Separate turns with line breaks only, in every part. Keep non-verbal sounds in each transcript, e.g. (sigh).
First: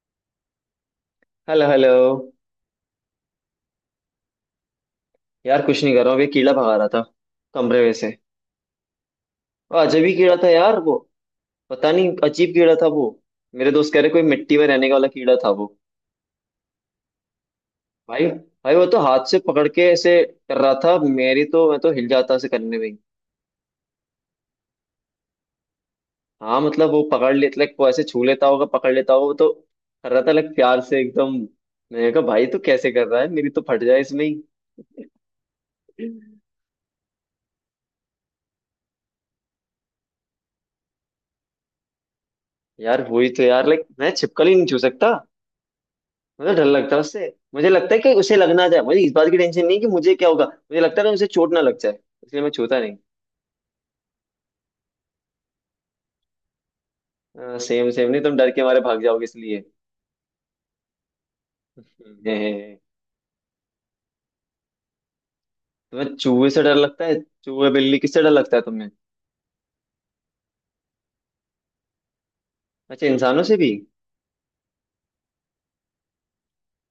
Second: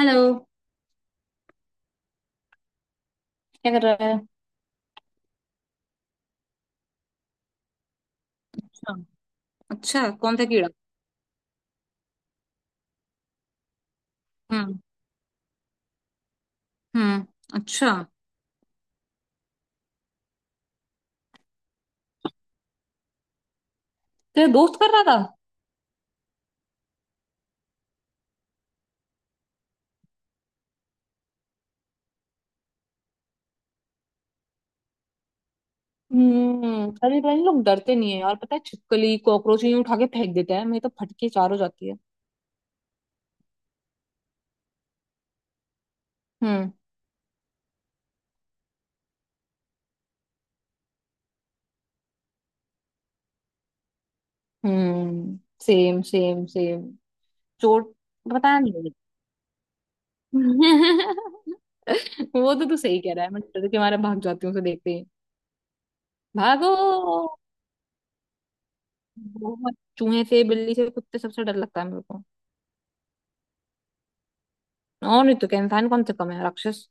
Hello.
Hello hello.
क्या कर रहा है?
यार कुछ नहीं कर रहा हूँ अभी कीड़ा भगा रहा था कमरे में से।
अच्छा।
और अजब
अच्छा,
ही कीड़ा
कौन सा
था
कीड़ा?
यार वो। पता नहीं अजीब कीड़ा था वो। मेरे दोस्त कह रहे कोई मिट्टी में
हम्म।
रहने वाला कीड़ा था वो।
हम्म। अच्छा।
भाई भाई वो तो हाथ से पकड़ के ऐसे कर रहा था, मेरी तो मैं तो हिल जाता ऐसे करने में ही।
तेरा दोस्त कर रहा था?
हाँ मतलब वो पकड़ लेता, लाइक वो ऐसे छू लेता होगा पकड़ लेता होगा वो तो। कर रहा था लाइक प्यार से एकदम। मैंने कहा भाई तो कैसे कर रहा है, मेरी तो फट जाए इसमें ही। (laughs)
हम्म। अरे पता नहीं लोग डरते नहीं है यार, पता है छिपकली कॉकरोच यूं उठा के फेंक देते हैं, मेरी तो फटके चार हो जाती है।
यार हुई तो यार, लाइक मैं छिपकली नहीं छू सकता। मुझे डर
हम्म।
लगता है उससे। मुझे लगता है कि उसे लग ना जाए, मुझे इस बात की टेंशन नहीं कि मुझे क्या होगा, मुझे लगता है ना उसे चोट ना लग जाए, इसलिए मैं छूता
हम्म। Same same same.
नहीं। सेम
चोट
सेम नहीं, तुम डर
पता
के
नहीं
मारे
लगी।
भाग जाओगे इसलिए।
(laughs)
हे, हे,
वो तो तू
हे।
सही कह रहा है, मैं डर के मारे भाग जाती हूँ उसे देखते ही।
तुम्हें चूहे से डर
भागो।
लगता है, चूहे बिल्ली किससे डर लगता है तुम्हें।
बहुत, चूहे से बिल्ली से कुत्ते सबसे डर लगता है मेरे को।
अच्छा इंसानों से भी।
और नहीं तो क्या, इंसान कौन से कम है राक्षस।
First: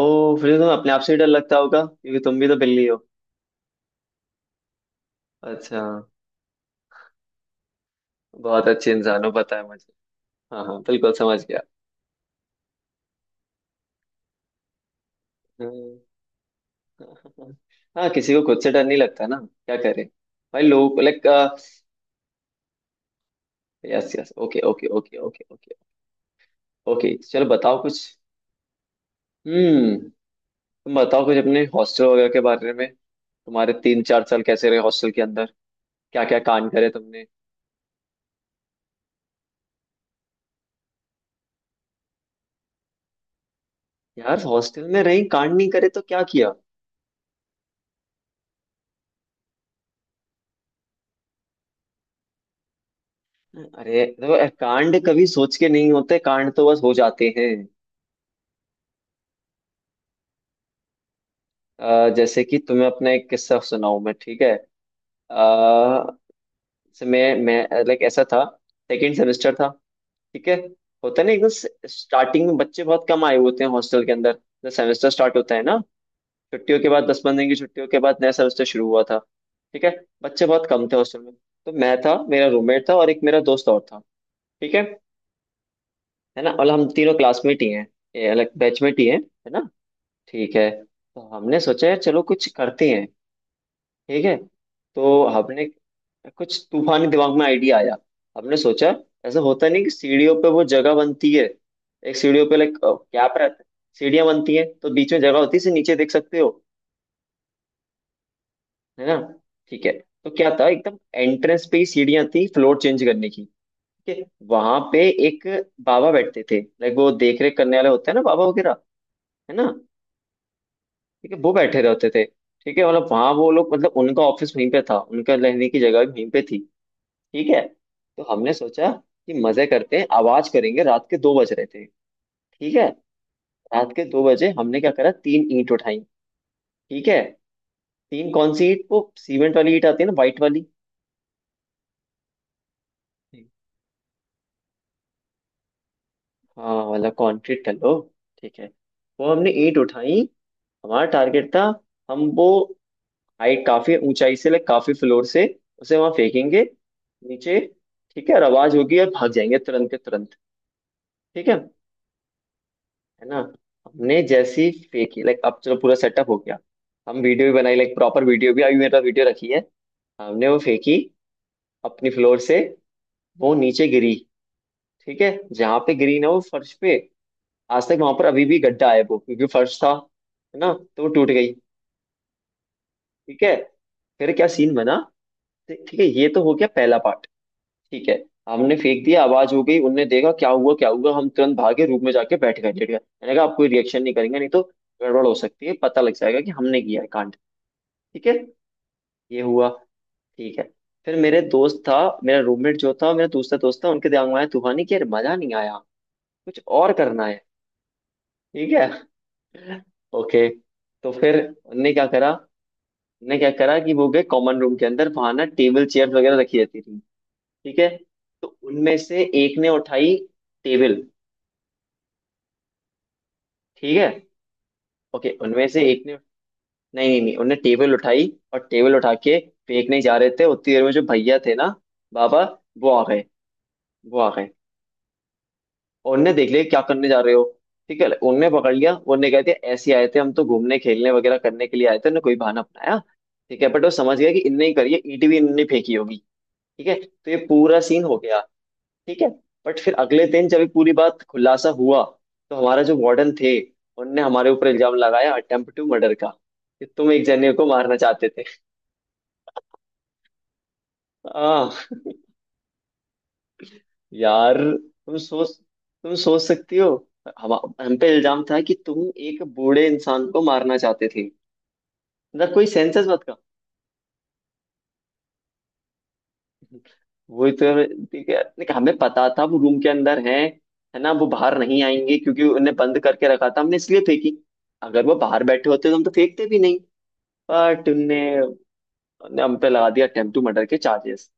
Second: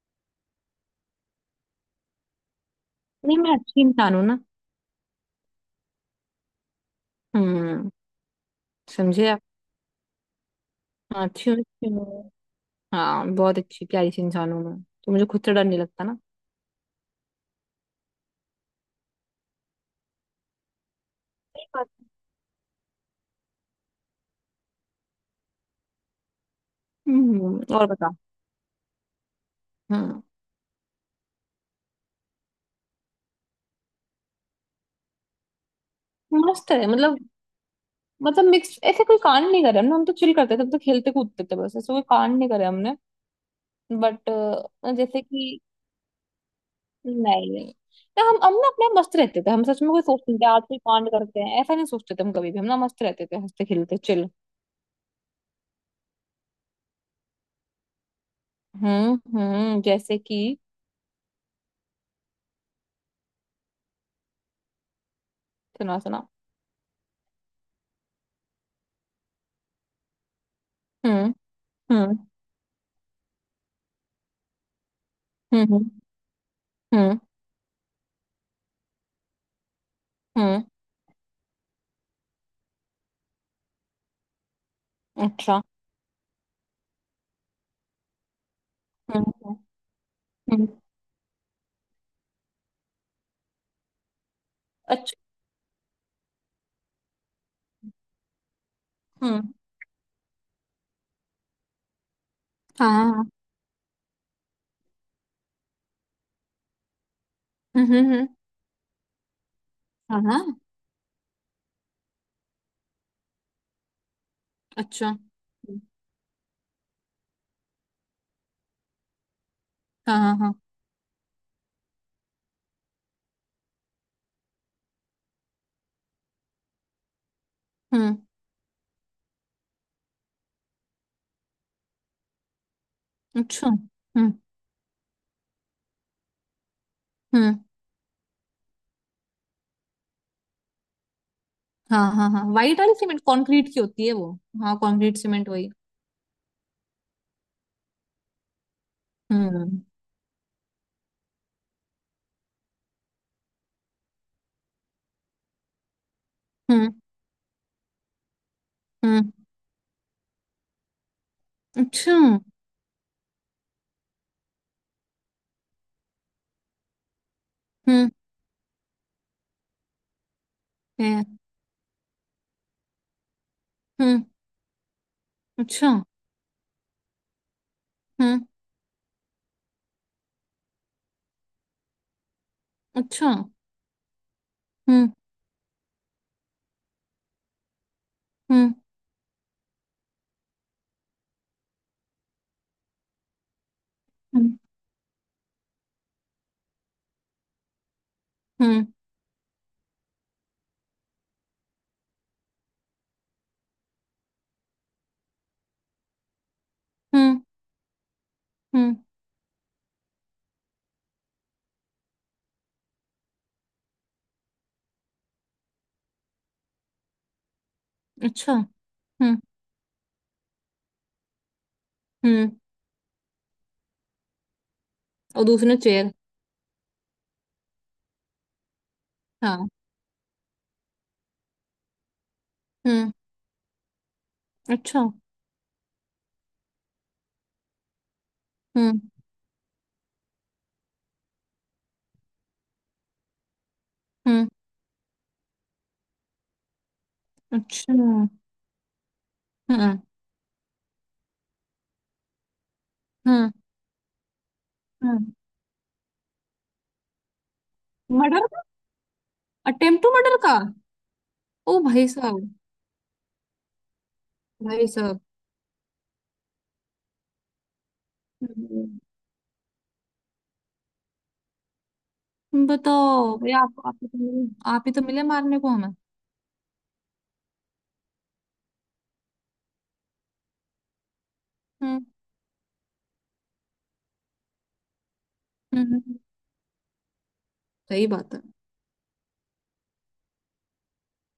ओ फिर तो तुम्हें अपने आप से ही डर लगता होगा क्योंकि तुम भी तो बिल्ली हो।
नहीं, मैं अच्छी इंसान हूँ ना।
अच्छा
हम्म।
बहुत अच्छे इंसान
समझे
हो
आप?
पता है मुझे। हाँ हाँ बिल्कुल
हाँ,
समझ
अच्छी हूँ
गया।
अच्छी हूँ। हाँ, बहुत अच्छी प्यारी सी इंसान हूँ मैं तो, मुझे खुद से डर नहीं
हम्म।
लगता ना।
हाँ किसी को खुद से डर नहीं लगता ना। क्या करे। भाई लोग लाइक।
सही बात।
Yes yes okay okay okay okay okay. Okay चलो
हम्म,
बताओ
और
कुछ।
बता।
हम्म।
हम्म।
तुम बताओ कुछ अपने हॉस्टल वगैरह के बारे में। तुम्हारे 3 4 साल कैसे रहे हॉस्टल के अंदर, क्या क्या
मस्त
कांड
है
करे
मतलब।
तुमने।
मतलब मिक्स, ऐसे कोई कांड नहीं करे हमने, हम तो चिल करते थे, हम तो खेलते कूदते थे, बस ऐसे कोई कांड नहीं करे हमने। बट।
यार हॉस्टल में
जैसे
रही कांड
कि।
नहीं करे तो क्या किया।
नहीं नहीं। ना हम ना अपने आप मस्त रहते थे, हम सच में कोई सोचते नहीं थे आज कोई कांड करते हैं, ऐसा नहीं सोचते थे हम कभी भी, हम ना मस्त रहते थे, हंसते खेलते
अरे
चिल।
देखो यार, कांड कभी सोच के नहीं होते, कांड तो बस हो जाते हैं।
हम्म। हम्म। जैसे कि।
जैसे कि तुम्हें अपना एक किस्सा सुनाऊं मैं, ठीक है। आ,
सुना सुना।
मैं लाइक ऐसा था। सेकेंड सेमेस्टर था, ठीक है। होता है ना
हम्म।
एकदम
हम्म।
स्टार्टिंग में बच्चे बहुत कम आए होते हैं हॉस्टल के अंदर, जब सेमेस्टर स्टार्ट होता है
हम्म।
ना।
हम्म।
छुट्टियों के बाद
हम्म।
10 15 दिन की छुट्टियों के बाद नया सेमेस्टर शुरू हुआ था। ठीक है, बच्चे
हम्म,
बहुत कम थे हॉस्टल में। तो मैं था, मेरा रूममेट था और एक मेरा दोस्त और था, ठीक है।
अच्छा।
है ना, और हम तीनों क्लासमेट ही हैं, ये अलग बैचमेट ही हैं,
हम्म।
है
हम्म।
ना। ठीक
हम्म,
है। तो हमने सोचा यार चलो कुछ करते हैं, ठीक है।
अच्छा।
तो हमने कुछ तूफानी दिमाग में आइडिया आया। हमने सोचा, ऐसा
हम्म।
होता नहीं कि सीढ़ियों पे वो जगह बनती है, एक सीढ़ियों पे लाइक
हाँ हाँ हाँ,
क्या रहता है, सीढ़ियाँ बनती हैं तो बीच में जगह होती है से नीचे देख सकते हो,
हम्म हम्म हम्म,
है ना, ठीक है।
हाँ
तो क्या
हाँ।
था, एकदम एंट्रेंस पे ही सीढ़ियां थी फ्लोर चेंज करने की, ठीक है। वहां
अच्छा।
पे एक बाबा बैठते थे, लाइक वो देख रेख करने वाले होते हैं ना बाबा वगैरह, है ना।
हाँ हाँ हाँ।
ठीक है, वो बैठे रहते थे, ठीक है, मतलब वहां वो लोग मतलब उनका ऑफिस वहीं पे था, उनका रहने की जगह भी वहीं पे थी, ठीक है।
हम्म।
तो हमने सोचा कि मजे करते हैं, आवाज करेंगे, रात के 2 बज रहे थे, ठीक है।
अच्छा।
रात के दो
हम्म।
बजे हमने क्या करा, तीन ईंट उठाई, ठीक है।
हम्म।
तीन कौन सी ईंट, वो सीमेंट वाली ईंट आती है ना व्हाइट वाली,
हाँ हाँ हाँ, वाइट वाली सीमेंट कंक्रीट की होती है वो। हाँ कंक्रीट सीमेंट वही।
हाँ वाला कंक्रीट कर लो, ठीक है। वो हमने ईंट
हम्म।
उठाई। हमारा टारगेट था, हम वो हाइट काफी ऊंचाई से लाइक काफी फ्लोर से उसे वहां फेंकेंगे
हम्म।
नीचे, ठीक है। और आवाज होगी और
हम्म।
भाग जाएंगे तुरंत के तुरंत, ठीक है
अच्छा।
ना। हमने जैसी फेंकी, लाइक अब चलो पूरा सेटअप हो गया, हम वीडियो भी बनाई लाइक
हम्म।
प्रॉपर वीडियो भी, अभी मेरे पास वीडियो रखी है। हमने वो फेंकी
है,
अपनी फ्लोर से, वो नीचे गिरी,
हम्म।
ठीक है। जहां
अच्छा।
पे गिरी ना वो फर्श पे, आज तक वहां पर अभी
हम्म।
भी गड्ढा है वो, क्योंकि फर्श था, है ना। तो वो टूट गई,
अच्छा।
ठीक है। फिर क्या सीन बना,
हम्म।
ठीक है, ये तो हो गया पहला पार्ट, ठीक है।
हम्म।
हमने फेंक दिया, आवाज हो गई, उनने देखा क्या हुआ क्या हुआ, हम तुरंत भागे रूम में जाके बैठ गए लेट गए, मैंने कहा आप कोई रिएक्शन नहीं करेंगे नहीं
हम्म।
तो गड़बड़ हो सकती है, पता लग जाएगा कि हमने किया है कांड, ठीक है,
हम्म।
ये हुआ, ठीक है। फिर मेरे दोस्त था, मेरा रूममेट जो था, मेरा दूसरा दोस्त था, उनके दिमाग में आया तूफानी कि यार मजा नहीं आया, कुछ और करना
हम्म।
है, ठीक
हम्म,
है। (laughs) ओके, तो फिर उनने क्या करा, ने क्या करा कि वो गए कॉमन रूम के अंदर, वहां ना टेबल चेयर वगैरह रखी रहती थी, ठीक है। तो
अच्छा।
उनमें से
हम्म।
एक ने उठाई टेबल,
हम्म।
ठीक है। ओके
और
उनमें
दूसरे
से एक
चेयर?
ने, नहीं नहीं नहीं उनने टेबल उठाई, और टेबल उठा के
हाँ।
फेंकने जा रहे थे, उतनी देर में जो भैया थे ना, बाबा, वो आ
हम्म।
गए, वो आ गए,
अच्छा।
और उनने देख लिया क्या करने जा रहे हो, ठीक है। उनने पकड़ लिया,
हम्म।
उनने कह दिया ऐसे आए थे हम तो घूमने खेलने वगैरह करने के लिए आए थे, उन्होंने कोई बहाना अपनाया, ठीक है। बट वो समझ गया कि
हम्म।
इनने ही करी है, ईंट भी इनने फेंकी होगी, ठीक है। तो ये पूरा
अच्छा।
सीन हो
हम्म।
गया, ठीक है। बट फिर अगले दिन जब ये पूरी बात खुलासा हुआ, तो हमारा जो वार्डन
हम्म।
थे, उनने हमारे ऊपर इल्जाम
हम्म।
लगाया अटेम्प्ट टू मर्डर का, कि तुम एक जने को मारना चाहते थे।
मर्डर का। अटेम्प्ट टू मर्डर का?
आ,
ओ भाई साहब।
यार
भाई
तुम
साहब।
सोच, तुम सोच सकती हो, हम हम पे इल्जाम था कि
हम्म,
तुम एक बूढ़े इंसान को मारना चाहते थे, मतलब कोई सेंसेस मत का।
बताओ भाई, आप ही तो मिले। आप ही तो मिले मारने को हमें।
(laughs) वही तो है, ठीक है, नहीं, हमें पता था वो रूम के अंदर है ना, वो बाहर नहीं
हम्म
आएंगे क्योंकि उन्हें बंद करके रखा था हमने, इसलिए फेंकी, अगर वो बाहर बैठे
हम्म
होते तो
हम्म,
हम तो
हम्म।
फेंकते भी नहीं। बट
सही
उनने,
बात है।
उनने हम पे लगा दिया अटेम्प्ट टू मर्डर के चार्जेस,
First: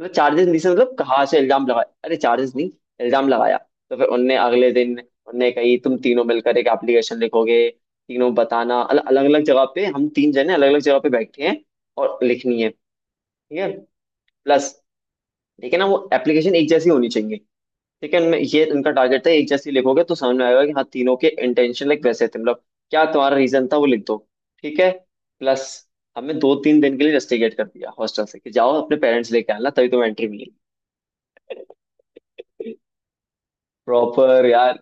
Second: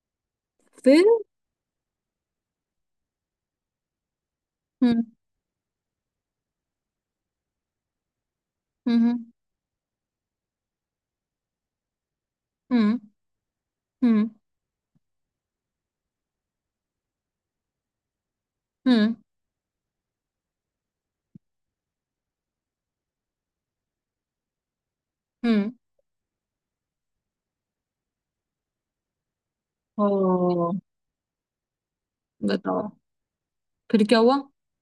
मतलब चार्जेस नहीं से, मतलब
फिर?
कहाँ से इल्जाम लगाया, अरे चार्जेस नहीं, इल्जाम लगाया। तो फिर उनने अगले दिन
हम्म।
उनने कही तुम तीनों मिलकर एक एप्लीकेशन लिखोगे, तीनों बताना अलग
हम्म।
अलग जगह पे, हम तीन जने अलग अलग जगह पे बैठे हैं और लिखनी है,
हम्म।
ठीक है।
हम्म।
प्लस, लेकिन ना वो एप्लीकेशन एक जैसी होनी चाहिए, लेकिन ये इनका
हम्म। हम्म।
टारगेट था, एक जैसी लिखोगे तो समझ में आएगा कि हाँ तीनों के इंटेंशन लाइक वैसे थे, मतलब क्या तुम्हारा रीजन था वो लिख दो, ठीक है। प्लस,
हम्म।
हमें 2 3 दिन के लिए रस्टिकेट कर दिया हॉस्टल से कि जाओ अपने पेरेंट्स लेके आना तभी तुम्हें एंट्री मिलेगी,
ओ। बताओ, फिर क्या हुआ?
प्रॉपर यार।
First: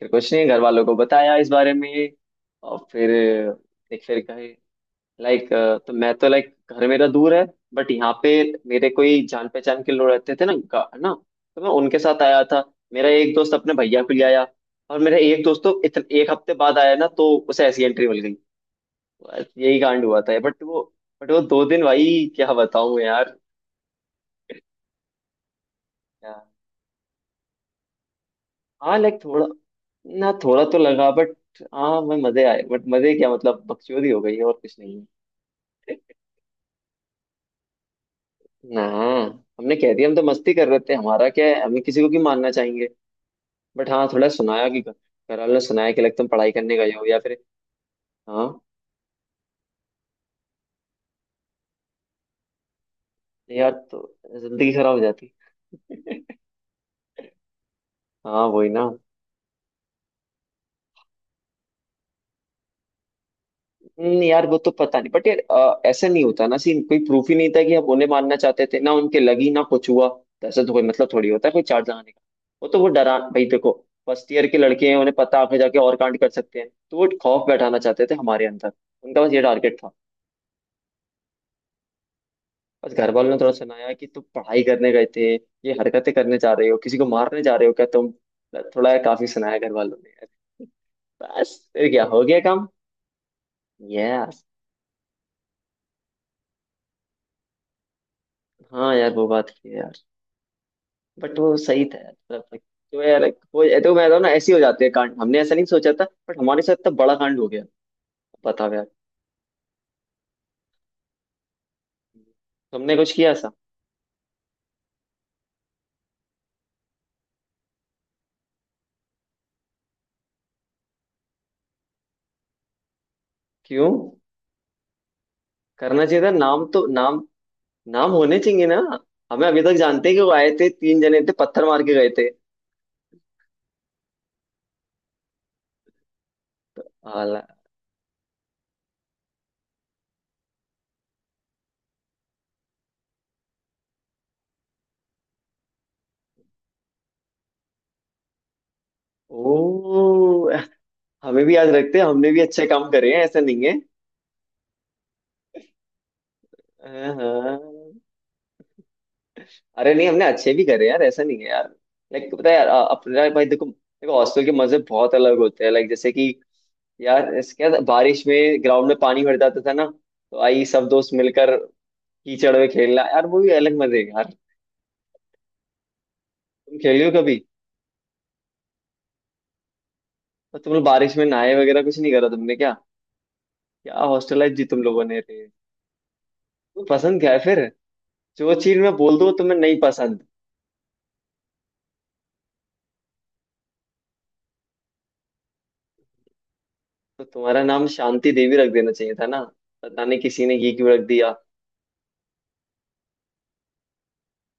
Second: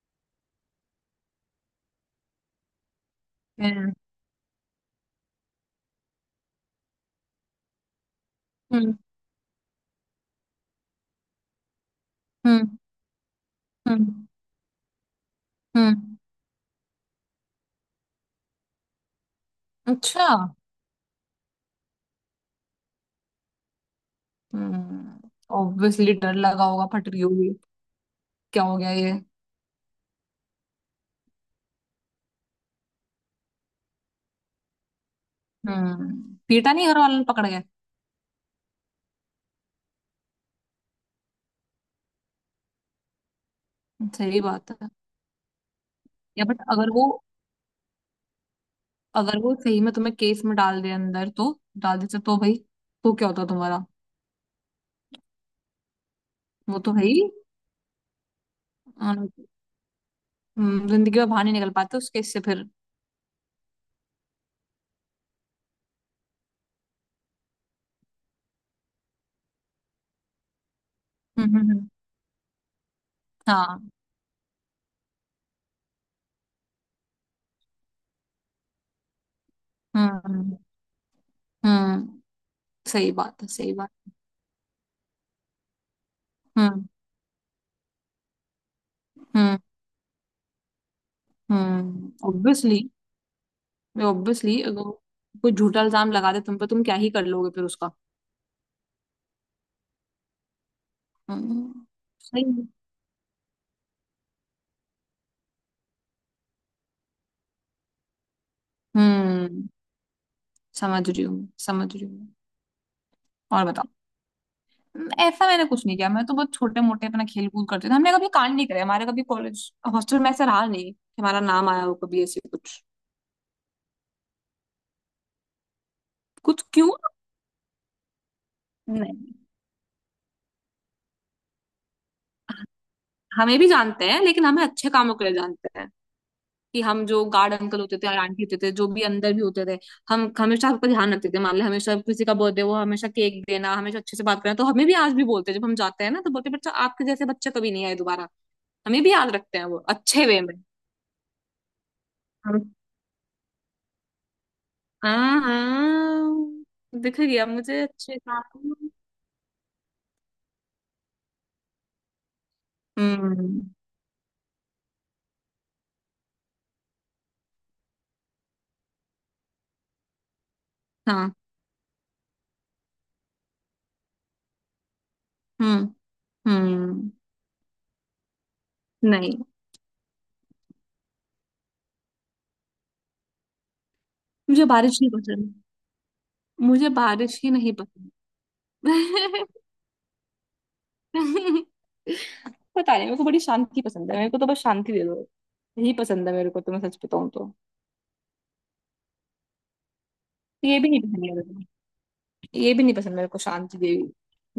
फिर कुछ नहीं, घर वालों को बताया इस बारे में, और फिर
हम्म।
एक फिर कहे, लाइक तो मैं तो लाइक घर मेरा दूर है, बट यहाँ पे मेरे
हम्म।
कोई जान पहचान के लोग रहते थे ना ना, तो मैं उनके साथ आया था,
हम्म।
मेरा एक दोस्त अपने भैया को ले
हम्म।
आया, और मेरा एक दोस्त तो
हम्म,
एक हफ्ते बाद आया ना, तो उसे ऐसी एंट्री मिल गई। बस यही कांड हुआ
अच्छा।
था, बट वो, बट वो 2 दिन भाई, क्या बताऊं यार,
हम्म। ऑब्वियसली
क्या।
डर लगा होगा, फट रही होगी। क्या हो गया
हाँ
ये?
लाइक थोड़ा ना, थोड़ा तो लगा बट, हाँ मैं मजे आए, बट मजे क्या मतलब बकचोदी हो गई है और कुछ नहीं है।
हम्म। पीटा नहीं घर वालों ने, पकड़ गए?
(laughs) ना, हमने कह दिया हम तो मस्ती कर रहे थे, हमारा क्या है, हमें किसी को क्यों मानना चाहेंगे, बट हाँ थोड़ा
सही
सुनाया
बात
कि
है।
घर वालों ने सुनाया कि लगता तुम
या
पढ़ाई
बट
करने गए हो या फिर। हाँ,
अगर वो सही में तुम्हें केस में डाल दे अंदर तो। डाल दे तो भाई। तो क्या होता
यार
तुम्हारा?
तो जिंदगी खराब हो जाती। (laughs)
वो तो भाई।
हाँ वही ना।
अम, जिंदगी में बाहर नहीं निकल पाते उस केस से फिर।
नहीं यार वो तो पता नहीं बट यार, ऐसा नहीं होता ना सीन, कोई प्रूफ ही नहीं था कि आप उन्हें मानना चाहते थे, ना उनके लगी ना कुछ हुआ, तो ऐसा तो कोई मतलब थोड़ी
हम्म
होता है कोई
हम्म हम्म,
चार्ज लगाने का। वो तो वो डरा भाई देखो,
हाँ।
फर्स्ट ईयर के लड़के हैं, उन्हें पता आगे जाके और कांड कर सकते हैं, तो वो खौफ बैठाना चाहते थे हमारे अंदर, उनका बस ये टारगेट था।
हम्म हम्म।
बस घर
सही
वालों ने
बात है
थोड़ा
सही बात।
सुनाया कि तुम पढ़ाई करने गए थे, ये हरकतें करने जा रहे हो,
हम्म
किसी को मारने जा रहे हो क्या तुम, थोड़ा काफी सुनाया
हम्म
घर वालों ने यार। बस फिर क्या हो गया काम।
ऑब्वियसली
यस,
ऑब्वियसली अगर वो कोई झूठा इल्जाम लगा दे तुम पे, तुम क्या ही कर लोगे फिर उसका।
हाँ यार वो बात है यार, बट वो सही
हम्म।
था यार
सही
मतलब।
है।
तो यार वो, ये तो मैं तो ना ऐसे ही हो जाते हैं कांड, हमने ऐसा नहीं सोचा था बट हमारे साथ इतना बड़ा कांड हो गया, बताओ यार।
हम्म, समझ रही हूँ मैं, समझ रही हूँ मैं।
तुमने कुछ किया ऐसा।
और बताओ। ऐसा मैंने कुछ नहीं किया, मैं तो बहुत छोटे मोटे अपना खेल कूद करते थे, हमने कभी कांड नहीं करे, हमारे कभी कॉलेज हॉस्टल में ऐसा रहा नहीं कि हमारा नाम आया हो कभी ऐसे कुछ।
क्यों, करना चाहिए था, नाम
कुछ
तो
क्यों?
नाम, नाम होने चाहिए ना।
नहीं।
हमें अभी तक जानते हैं कि वो आए थे तीन जने थे पत्थर मार के गए
हमें भी जानते हैं लेकिन हमें अच्छे कामों के लिए जानते हैं, कि हम जो गार्ड
थे।
अंकल होते थे और आंटी होते थे जो भी अंदर भी होते थे, हम हमेशा सबका ध्यान रखते थे, मान ले हमेशा किसी का बर्थडे वो, हमेशा केक देना हमेशा अच्छे से बात करना, तो हमें भी आज भी बोलते हैं जब हम जाते हैं ना तो बोलते हैं, बच्चा आपके जैसे बच्चे कभी नहीं आए दोबारा। हमें भी याद
ओ
रखते हैं वो अच्छे वे में।
हमें भी याद रखते हैं, हमने भी अच्छे काम करे हैं ऐसा नहीं है।
हाँ हाँ।
हाँ,
दिख गया मुझे
हाँ।
अच्छे से।
अरे नहीं हमने अच्छे भी करे हैं यार, ऐसा नहीं है यार। लाइक पता है यार, अपने भाई देखो
हम्म।
देखो हॉस्टल के मजे बहुत अलग होते हैं, लाइक जैसे कि यार इसके बाद बारिश में ग्राउंड में पानी भर जाता था ना, तो आई सब दोस्त
हाँ।
मिलकर कीचड़ में खेलना, यार वो भी अलग मजे हैं यार।
हम्म।
तुम खेली
हम्म।
हो कभी,
नहीं।
और तुम लोग बारिश में नहाए वगैरह कुछ नहीं करा तुमने क्या, क्या हॉस्टल लाइफ जी
मुझे
तुम
बारिश
लोगों
नहीं
ने रही।
पसंद।
तुम्हें
मुझे
पसंद क्या है
बारिश ही
फिर,
नहीं पसंद।
जो चीज मैं बोल दूं तुम्हें नहीं पसंद।
(laughs) पता नहीं, मेरे को बड़ी शांति पसंद है, मेरे को तो बस शांति दे दो। यही पसंद है मेरे को, तो मैं सच
तो
बताऊं तो।
तुम्हारा नाम शांति देवी रख देना चाहिए था ना, पता नहीं किसी ने ये
ये भी
क्यों रख
नहीं पसंद
दिया।
है मेरे को। ये भी नहीं पसंद मेरे को, शांति देवी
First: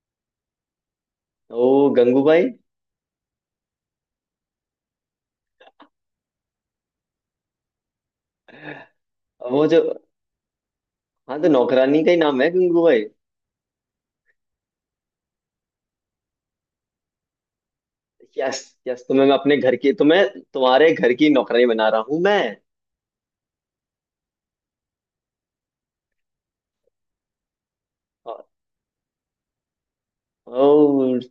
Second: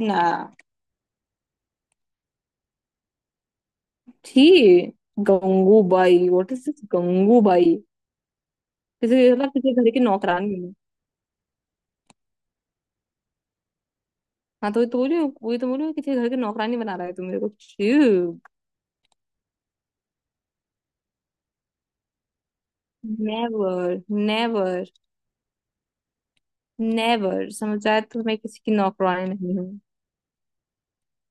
ना।
ओ गंगूबाई।
थी। Gangubai, what is this Gangubai. किसी मतलब
वो
किसी
जो,
घर की नौकरानी।
हाँ तो नौकरानी का ही नाम है गंगूबाई।
हाँ तो वही तो बोल रही हूँ, वही तो बोल रही हूँ कि तेरे घर की नौकरानी बना रहा है तू मेरे को चू।
यस, यस तुम्हें मैं अपने घर की, तुम्हें तुम्हारे घर की नौकरानी बना रहा हूँ मैं।
नेवर। नेवर। नेवर, समझ आया? तो मैं किसी की नौकरानी नहीं हूँ।
ओ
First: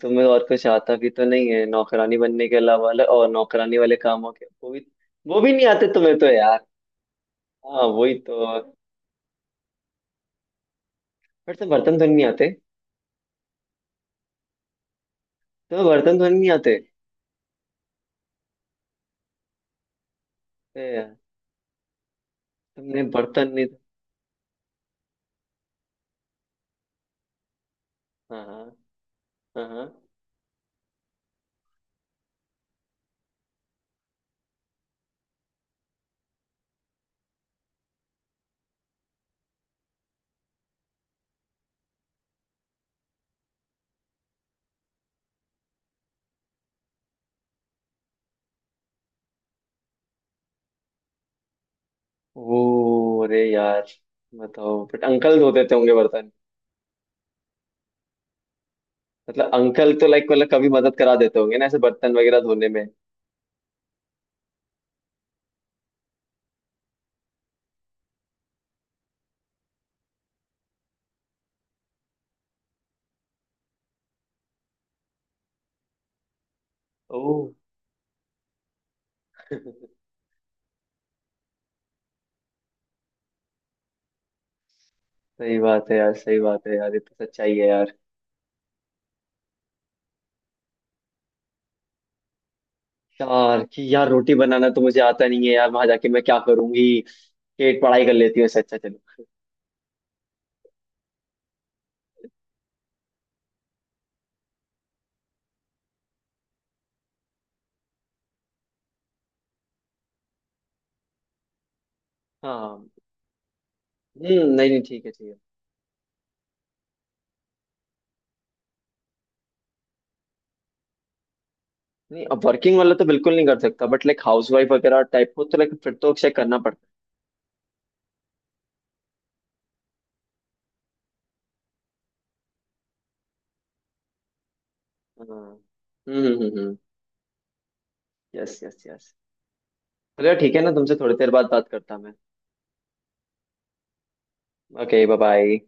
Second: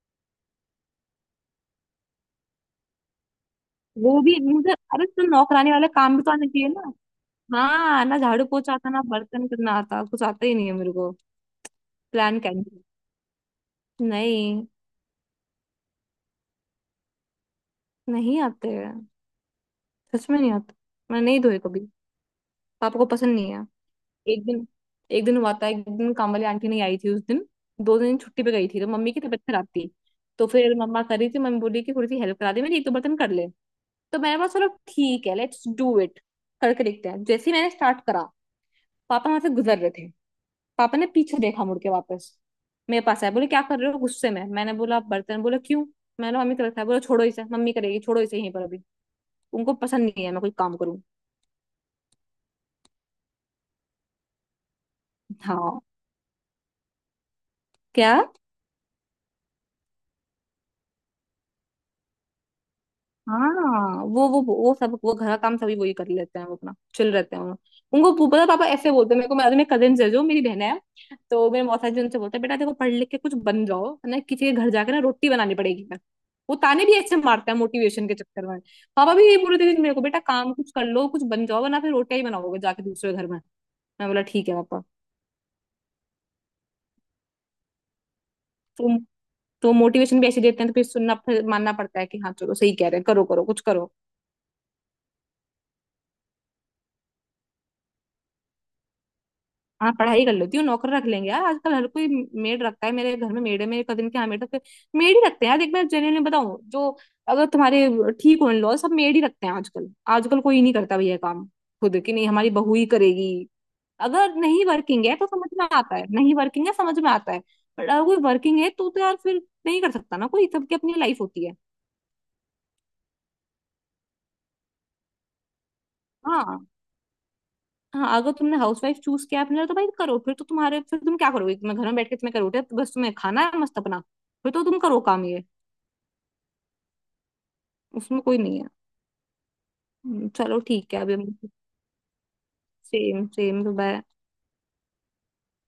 तुम्हें और कुछ आता भी तो नहीं है नौकरानी बनने के अलावा और नौकरानी वाले
वो
कामों
भी
के वो
मुझे,
भी,
अरे तो
वो भी नहीं
नौकरानी वाला
आते
काम
तुम्हें
भी
तो
तो आना
यार,
चाहिए ना।
हाँ
हाँ,
वही
ना
तो।
झाड़ू पोछा आता ना बर्तन करना आता, कुछ आता ही नहीं है मेरे को।
फिर से बर्तन धोने नहीं
प्लान
आते,
कैंसिल। नहीं।
तुम्हें बर्तन धोने नहीं आते,
नहीं आते हैं, सच में नहीं आते।
ए यार,
मैं नहीं धोए कभी। पापा
तुमने
को पसंद
बर्तन
नहीं है।
नहीं।
एक दिन। एक दिन हुआ था, एक दिन काम वाली आंटी नहीं आई थी उस दिन। दो दिन
हाँ
छुट्टी पे
हाँ
गई थी, तो मम्मी की तबीयत खराब
हाँ हाँ।
थी। तो फिर मम्मा कर रही थी, मम्मी बोली कि थोड़ी सी हेल्प करा दे मेरी, एक दो बर्तन कर ले। तो मैंने बोला चलो ठीक है, लेट्स डू इट। करके देखते हैं, जैसे ही मैंने स्टार्ट करा। पापा वहां से गुजर रहे थे। पापा ने पीछे देखा मुड़ के वापस। मेरे पास आए, बोले क्या कर रहे हो गुस्से में, मैंने बोला आप, बर्तन, बोला क्यों। मैंने बोला मम्मी कर रखा है, बोला छोड़ो इसे, मम्मी करेगी, छोड़ो इसे यहीं पर अभी। उनको पसंद नहीं है मैं कोई काम करूँ।
ओ अरे यार बताओ, बट अंकल धो देते
हाँ।
होंगे बर्तन,
क्या?
मतलब अंकल तो लाइक मतलब कभी मदद करा देते होंगे ना ऐसे बर्तन वगैरह धोने में।
हाँ, वो सब वो घर का काम सभी वही कर लेते हैं, वो अपना चिल रहते हैं वो। उनको वो पता है, पापा ऐसे बोलते हैं मेरे को, मेरे कजिन है जो मेरी बहन है। तो मेरे मौसा जी उनसे बोलते हैं, बेटा देखो पढ़ लिख के कुछ बन जाओ, है ना, किसी के घर जाके ना रोटी बनानी पड़ेगी ना। वो ताने भी ऐसे
ओ
मारते हैं मोटिवेशन के चक्कर में। पापा भी ये
(laughs)
बोलते थे मेरे को, बेटा काम कुछ कर लो, कुछ बन जाओ वरना फिर रोटियां ही बनाओगे जाके दूसरे घर में। मैं बोला ठीक है पापा।
सही बात है यार, सही बात है यार, ये तो सच्चाई है यार।
तो तो मोटिवेशन भी ऐसे देते हैं, तो फिर सुनना फिर मानना पड़ता है कि हाँ चलो सही कह रहे हैं, करो करो कुछ
यार कि
करो।
यार रोटी बनाना तो मुझे आता नहीं है यार, वहां जाके मैं क्या करूंगी, पेट पढ़ाई कर लेती हूँ इससे अच्छा चलो।
हाँ पढ़ाई कर लेती हूँ, नौकर रख लेंगे यार, आजकल हर कोई मेड रखता है, मेरे घर में मेड है, मेरे कजिन के यहाँ मेड रखते। मेड ही रखते हैं यार, देख मैं जेन्युइनली बताऊँ जो। अगर तुम्हारे। ठीक हो लॉ, सब मेड ही रखते हैं आजकल। आजकल कोई नहीं करता भैया काम। खुद कि नहीं, हमारी बहू ही
हाँ
करेगी। अगर नहीं
नहीं नहीं ठीक
वर्किंग
है
है तो
ठीक है।
समझ में आता है, नहीं वर्किंग है समझ में आता है। बट अगर कोई वर्किंग है तो यार फिर, नहीं कर सकता ना कोई, सबकी अपनी लाइफ होती है।
नहीं अब वर्किंग वाला तो बिल्कुल नहीं कर सकता बट लाइक हाउस वाइफ वगैरह टाइप को तो लाइक फिर तो चेक करना
हाँ।
पड़ता
हाँ। अगर तुमने हाउस वाइफ चूज किया अपने लिए, तो भाई करो, फिर तो तुम्हारे, फिर तुम क्या करोगे, तुम्हें घर में बैठ के तुम्हें करोगे बस, तुम्हें खाना है मस्त अपना। फिर तो तुम करो काम
है।
ये।
हाँ हम्म।
उसमें कोई
यस
नहीं है।
Yes yes. चलो ठीक
चलो
है ना तुमसे
ठीक है
थोड़ी
अभी हम।
देर बाद बात करता मैं,
सेम सेम सुबह।
Okay bye bye.